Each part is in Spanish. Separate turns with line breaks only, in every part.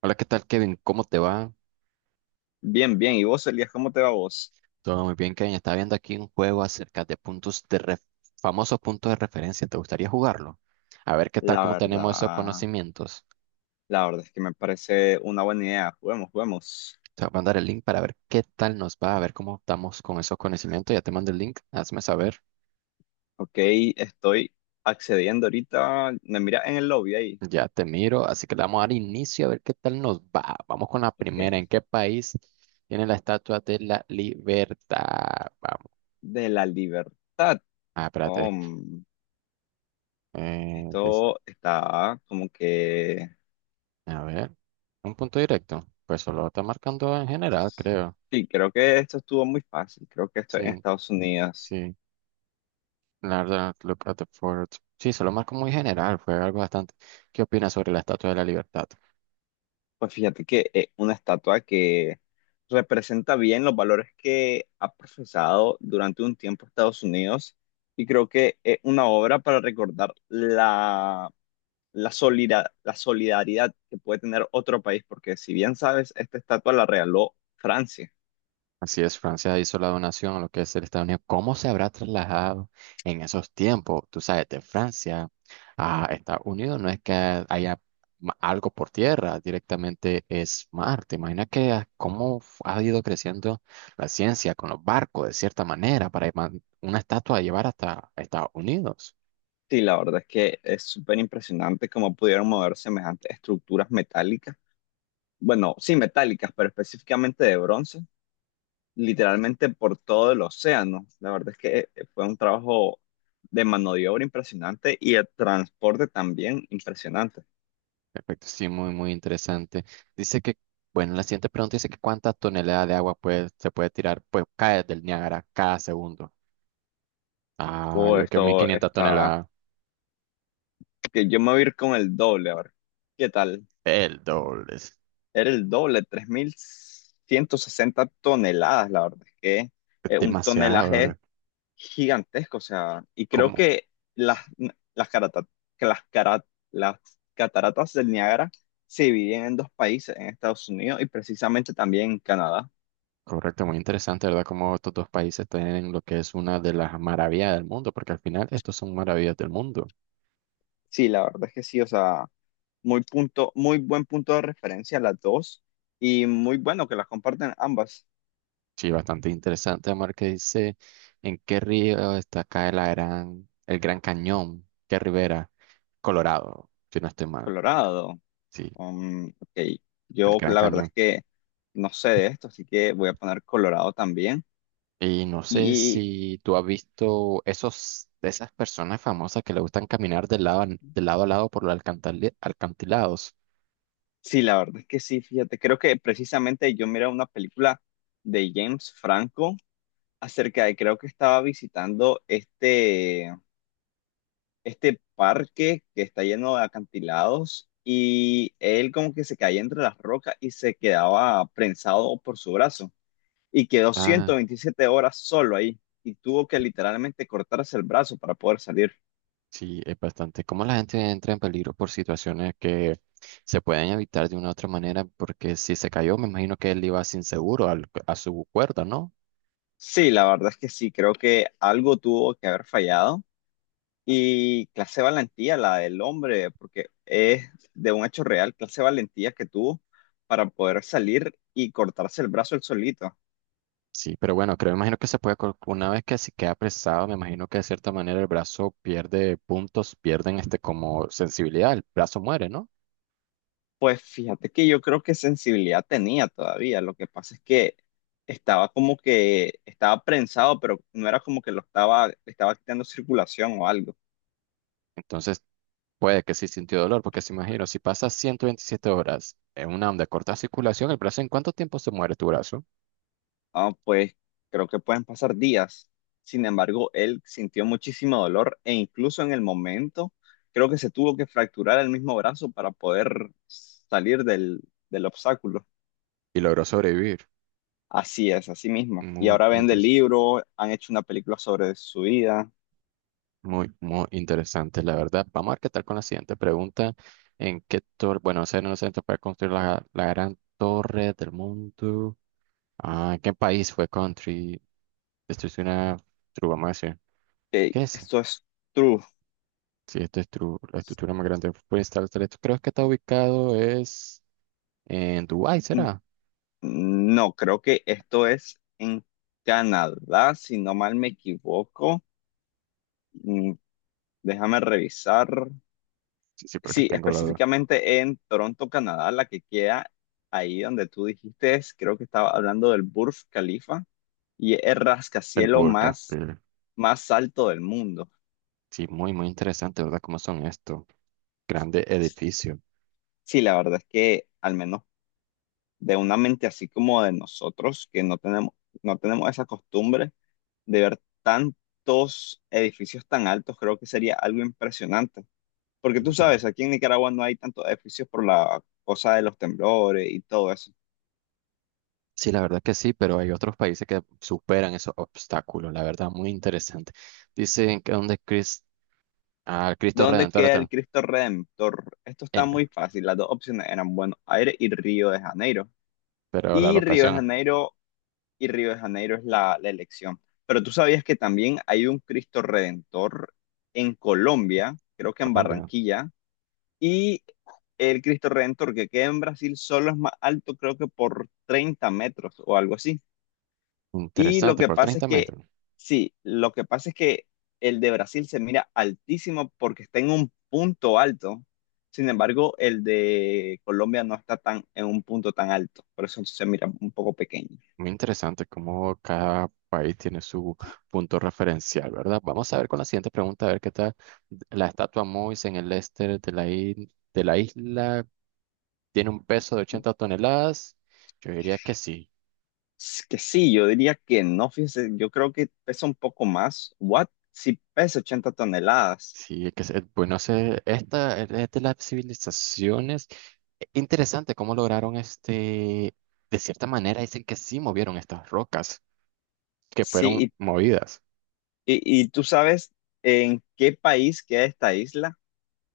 Hola, ¿qué tal, Kevin? ¿Cómo te va?
Bien, bien. ¿Y vos, Elías, cómo te va vos?
Todo muy bien, Kevin. Estaba viendo aquí un juego acerca de famosos puntos de referencia. ¿Te gustaría jugarlo? A ver qué tal,
La
cómo tenemos esos
verdad,
conocimientos.
la verdad es que me parece una buena idea. Juguemos, juguemos.
Te voy a mandar el link para ver qué tal nos va, a ver cómo estamos con esos conocimientos. Ya te mando el link, hazme saber.
Ok, estoy accediendo ahorita. Me mira en el lobby ahí.
Ya te miro, así que le vamos a dar inicio a ver qué tal nos va. Vamos con la primera.
Ok.
¿En qué país tiene la Estatua de la Libertad? Vamos.
De la libertad.
Ah,
Oh,
espérate. Eh,
esto está como que.
A ver, un punto directo. Pues solo está marcando en general, creo.
Sí, creo que esto estuvo muy fácil. Creo que esto es en
Sí,
Estados Unidos.
sí. La verdad, look at the fort. Sí, se lo marco muy general, fue algo bastante. ¿Qué opinas sobre la Estatua de la Libertad?
Pues fíjate que es una estatua que representa bien los valores que ha profesado durante un tiempo Estados Unidos y creo que es una obra para recordar la solidaridad que puede tener otro país, porque si bien sabes, esta estatua la regaló Francia.
Así es, Francia hizo la donación a lo que es el Estados Unidos. ¿Cómo se habrá trasladado en esos tiempos? Tú sabes, de Francia a Estados Unidos no es que haya algo por tierra, directamente es mar. ¿Te imaginas que cómo ha ido creciendo la ciencia con los barcos de cierta manera para una estatua a llevar hasta Estados Unidos?
Sí, la verdad es que es súper impresionante cómo pudieron mover semejantes estructuras metálicas, bueno, sí metálicas, pero específicamente de bronce literalmente por todo el océano. La verdad es que fue un trabajo de mano de obra impresionante y el transporte también impresionante.
Perfecto, sí, muy, muy interesante. Dice que, bueno, la siguiente pregunta dice que cuántas toneladas de agua pues, se puede tirar, pues cae del Niágara cada segundo. Ah,
Oh,
yo que mil quinientas toneladas.
que yo me voy a ir con el doble, a ver, ¿qué tal?
El doble. Es
Era el doble, tres mil ciento sesenta toneladas, la verdad es que un
demasiado,
tonelaje
¿verdad?
gigantesco, o sea, y creo
¿Cómo?
que las, las, carata- que las, cara- las cataratas del Niágara se dividen en dos países, en Estados Unidos y precisamente también en Canadá.
Correcto, muy interesante, ¿verdad? Cómo estos dos países tienen lo que es una de las maravillas del mundo, porque al final estos son maravillas del mundo.
Sí, la verdad es que sí, o sea, muy buen punto de referencia las dos y muy bueno que las comparten ambas.
Sí, bastante interesante, Amar, que dice en qué río está acá el Gran Cañón, qué ribera, Colorado, si no estoy mal.
Colorado,
Sí,
ok,
el
yo
Gran
la verdad es
Cañón.
que no sé de esto, así que voy a poner Colorado también.
Y no sé si tú has visto esos, de esas personas famosas que le gustan caminar de lado, de lado a lado por los alcantilados.
Sí, la verdad es que sí, fíjate, creo que precisamente yo miré una película de James Franco acerca de, creo que estaba visitando este parque que está lleno de acantilados y él como que se caía entre las rocas y se quedaba prensado por su brazo y quedó
Ah,
127 horas solo ahí y tuvo que literalmente cortarse el brazo para poder salir.
sí, es bastante. Cómo la gente entra en peligro por situaciones que se pueden evitar de una u otra manera, porque si se cayó, me imagino que él iba sin seguro a su cuerda, ¿no?
Sí, la verdad es que sí, creo que algo tuvo que haber fallado. Y clase valentía, la del hombre, porque es de un hecho real, clase valentía que tuvo para poder salir y cortarse el brazo él solito.
Sí, pero bueno, creo, me imagino que se puede, una vez que se queda apresado, me imagino que de cierta manera el brazo pierde puntos, pierden este como sensibilidad, el brazo muere, ¿no?
Pues fíjate que yo creo que sensibilidad tenía todavía. Lo que pasa es que estaba como que estaba prensado, pero no era como que lo estaba, le estaba quitando circulación o algo.
Entonces, puede que sí sintió dolor, porque se imagino, si pasas 127 horas en una onda de corta circulación, el brazo, ¿en cuánto tiempo se muere tu brazo?
Ah, pues creo que pueden pasar días. Sin embargo, él sintió muchísimo dolor e incluso en el momento creo que se tuvo que fracturar el mismo brazo para poder salir del obstáculo.
Y logró sobrevivir.
Así es, así mismo. Y
Muy
ahora venden
interesante,
libro, han hecho una película sobre su vida.
muy, muy interesante, la verdad. Vamos a ver qué tal con la siguiente pregunta. ¿En qué torre, bueno, no sé, no sé, para construir la gran torre del mundo? Ah, ¿en qué país fue country? Esto es una true, vamos a decir. ¿Qué es?
Esto es true.
Sí, esto es true, la estructura más grande fue instalada. Creo que está ubicado es en Dubái,
Mm,
¿será?
No, creo que esto es en Canadá, si no mal me equivoco. Mm, Déjame revisar.
Sí, sí, porque
Sí,
tengo la,
específicamente en Toronto, Canadá, la que queda ahí donde tú dijiste, es- creo que estaba hablando del Burj Khalifa y es el
el
rascacielo
burka,
más,
pero
más alto del mundo.
sí, muy, muy interesante, ¿verdad? ¿Cómo son estos grandes edificios?
Sí, la verdad es que al menos de una mente así como de nosotros, que no tenemos esa costumbre de ver tantos edificios tan altos, creo que sería algo impresionante. Porque tú
Entiendo.
sabes, aquí en Nicaragua no hay tantos edificios por la cosa de los temblores y todo eso.
Sí, la verdad que sí, pero hay otros países que superan esos obstáculos, la verdad, muy interesante. Dicen que donde Cristo
¿Dónde
Redentor
queda el
está
Cristo Redentor? Esto está
en,
muy fácil. Las dos opciones eran Buenos Aires y Río de Janeiro.
pero la
Y Río de
locación,
Janeiro y Río de Janeiro es la elección. Pero tú sabías que también hay un Cristo Redentor en Colombia, creo que en
Colombia,
Barranquilla, y el Cristo Redentor que queda en Brasil solo es más alto, creo que por 30 metros o algo así. Y lo
interesante,
que
por
pasa es
30
que,
metros.
sí, lo que pasa es que el de Brasil se mira altísimo porque está en un punto alto. Sin embargo, el de Colombia no está tan en un punto tan alto. Por eso se mira un poco pequeño.
Muy interesante cómo cada país tiene su punto referencial, ¿verdad? Vamos a ver con la siguiente pregunta, a ver qué tal. La estatua Mois en el este de de la isla tiene un peso de 80 toneladas. Yo diría que sí.
Es que sí, yo diría que no, fíjese, yo creo que pesa un poco más. ¿What? Sí, pesa 80 toneladas.
Sí, es que bueno, esta es de las civilizaciones. Interesante cómo lograron este, de cierta manera dicen que sí movieron estas rocas que fueron
Sí,
movidas.
y tú sabes en qué país queda esta isla.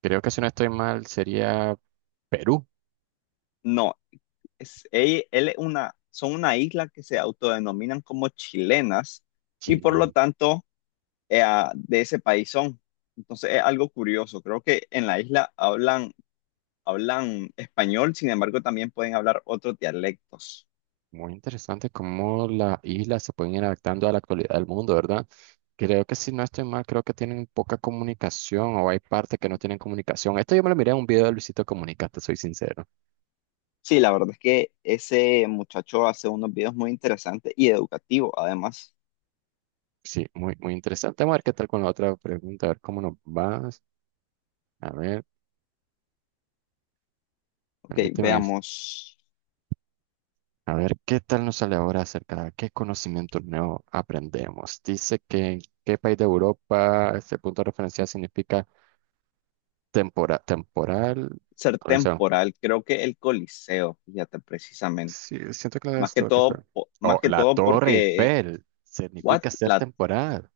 Creo que si no estoy mal sería Perú,
No, son una isla que se autodenominan como chilenas y por lo
Chile.
tanto de ese país son. Entonces es algo curioso. Creo que en la isla hablan español, sin embargo también pueden hablar otros dialectos.
Muy interesante cómo las islas se pueden ir adaptando a la actualidad del mundo, ¿verdad? Creo que si no estoy mal, creo que tienen poca comunicación o hay partes que no tienen comunicación. Esto yo me lo miré en un video de Luisito Comunica, te soy sincero.
Sí, la verdad es que ese muchacho hace unos videos muy interesantes y educativos además.
Sí, muy, muy interesante. Vamos a ver qué tal con la otra pregunta, a ver cómo nos vas. A ver,
Ok,
permíteme.
veamos.
A ver, ¿qué tal nos sale ahora acerca de qué conocimiento nuevo aprendemos? Dice que en qué país de Europa este punto de referencia significa temporal.
Ser temporal, creo que el Coliseo, fíjate precisamente.
Sí, siento que la
Más que
Torre
todo,
Eiffel.
po- más
O
que
la
todo
Torre
porque.
Eiffel
What?
significa ser
La
temporal.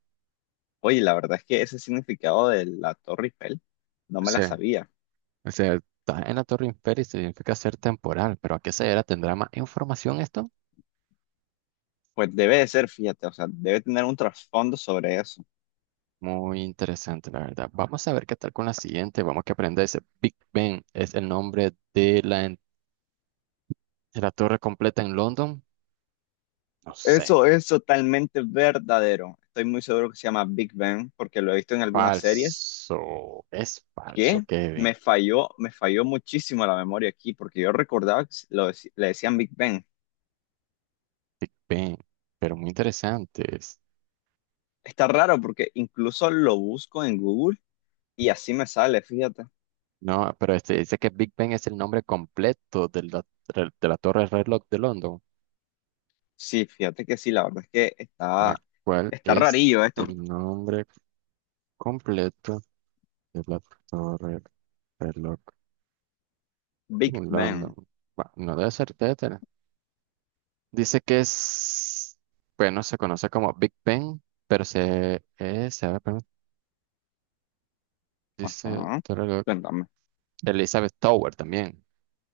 Oye, la verdad es que ese significado de la Torre Eiffel no
O
me la
sea,
sabía.
está en la Torre Eiffel y significa ser temporal. Pero ¿a qué se era? ¿Tendrá más información esto?
Pues debe de ser, fíjate, o sea, debe tener un trasfondo sobre eso.
Muy interesante, la verdad. Vamos a ver qué tal con la siguiente. Vamos que aprender ese. Big Ben es el nombre de de la torre completa en London. No sé.
Eso es totalmente verdadero. Estoy muy seguro que se llama Big Ben porque lo he visto en algunas series
Falso. Es falso,
que
Kevin.
me falló muchísimo la memoria aquí porque yo recordaba que lo le decían Big Ben.
Big Ben. Pero muy interesante.
Está raro porque incluso lo busco en Google y así me sale, fíjate.
No, pero este, dice que Big Ben es el nombre completo de la Torre del Reloj de London.
Sí, fíjate que sí, la verdad es que
Bueno,
está,
¿cuál
está
es
rarillo esto,
el nombre completo de la Torre del Reloj
Big
en London?
Ben.
Bueno, no debe ser, debe tener. Dice que es, bueno, se conoce como Big Ben, pero se llama, perdón, dice
Ajá.
Torre del Reloj,
Cuéntame.
Elizabeth Tower también.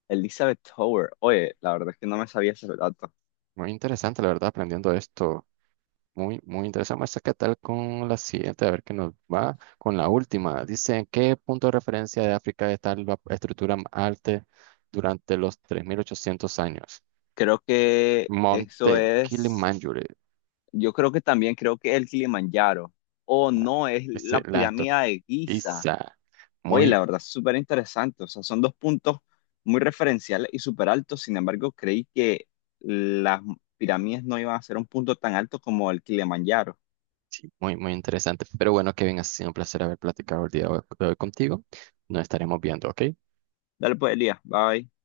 Elizabeth Tower. Oye, la verdad es que no me sabía ese dato.
Muy interesante, la verdad, aprendiendo esto. Muy, muy interesante. Vamos a ver qué tal con la siguiente, a ver qué nos va con la última. Dice, ¿en qué punto de referencia de África está la estructura más alta durante los 3.800 años?
Creo que eso
Monte
es.
Kilimanjaro.
Yo creo que también creo que el Kilimanjaro. O
Ah,
no, es
dice
la
la
pirámide de Giza.
Isa.
Oye,
Muy,
la verdad, súper interesante. O sea, son dos puntos muy referenciales y súper altos. Sin embargo, creí que las pirámides no iban a ser un punto tan alto como el Kilimanjaro.
sí, muy, muy interesante. Pero bueno, Kevin, ha sido un placer haber platicado el día de hoy contigo. Nos estaremos viendo, ¿ok?
Dale pues, Elías. Bye.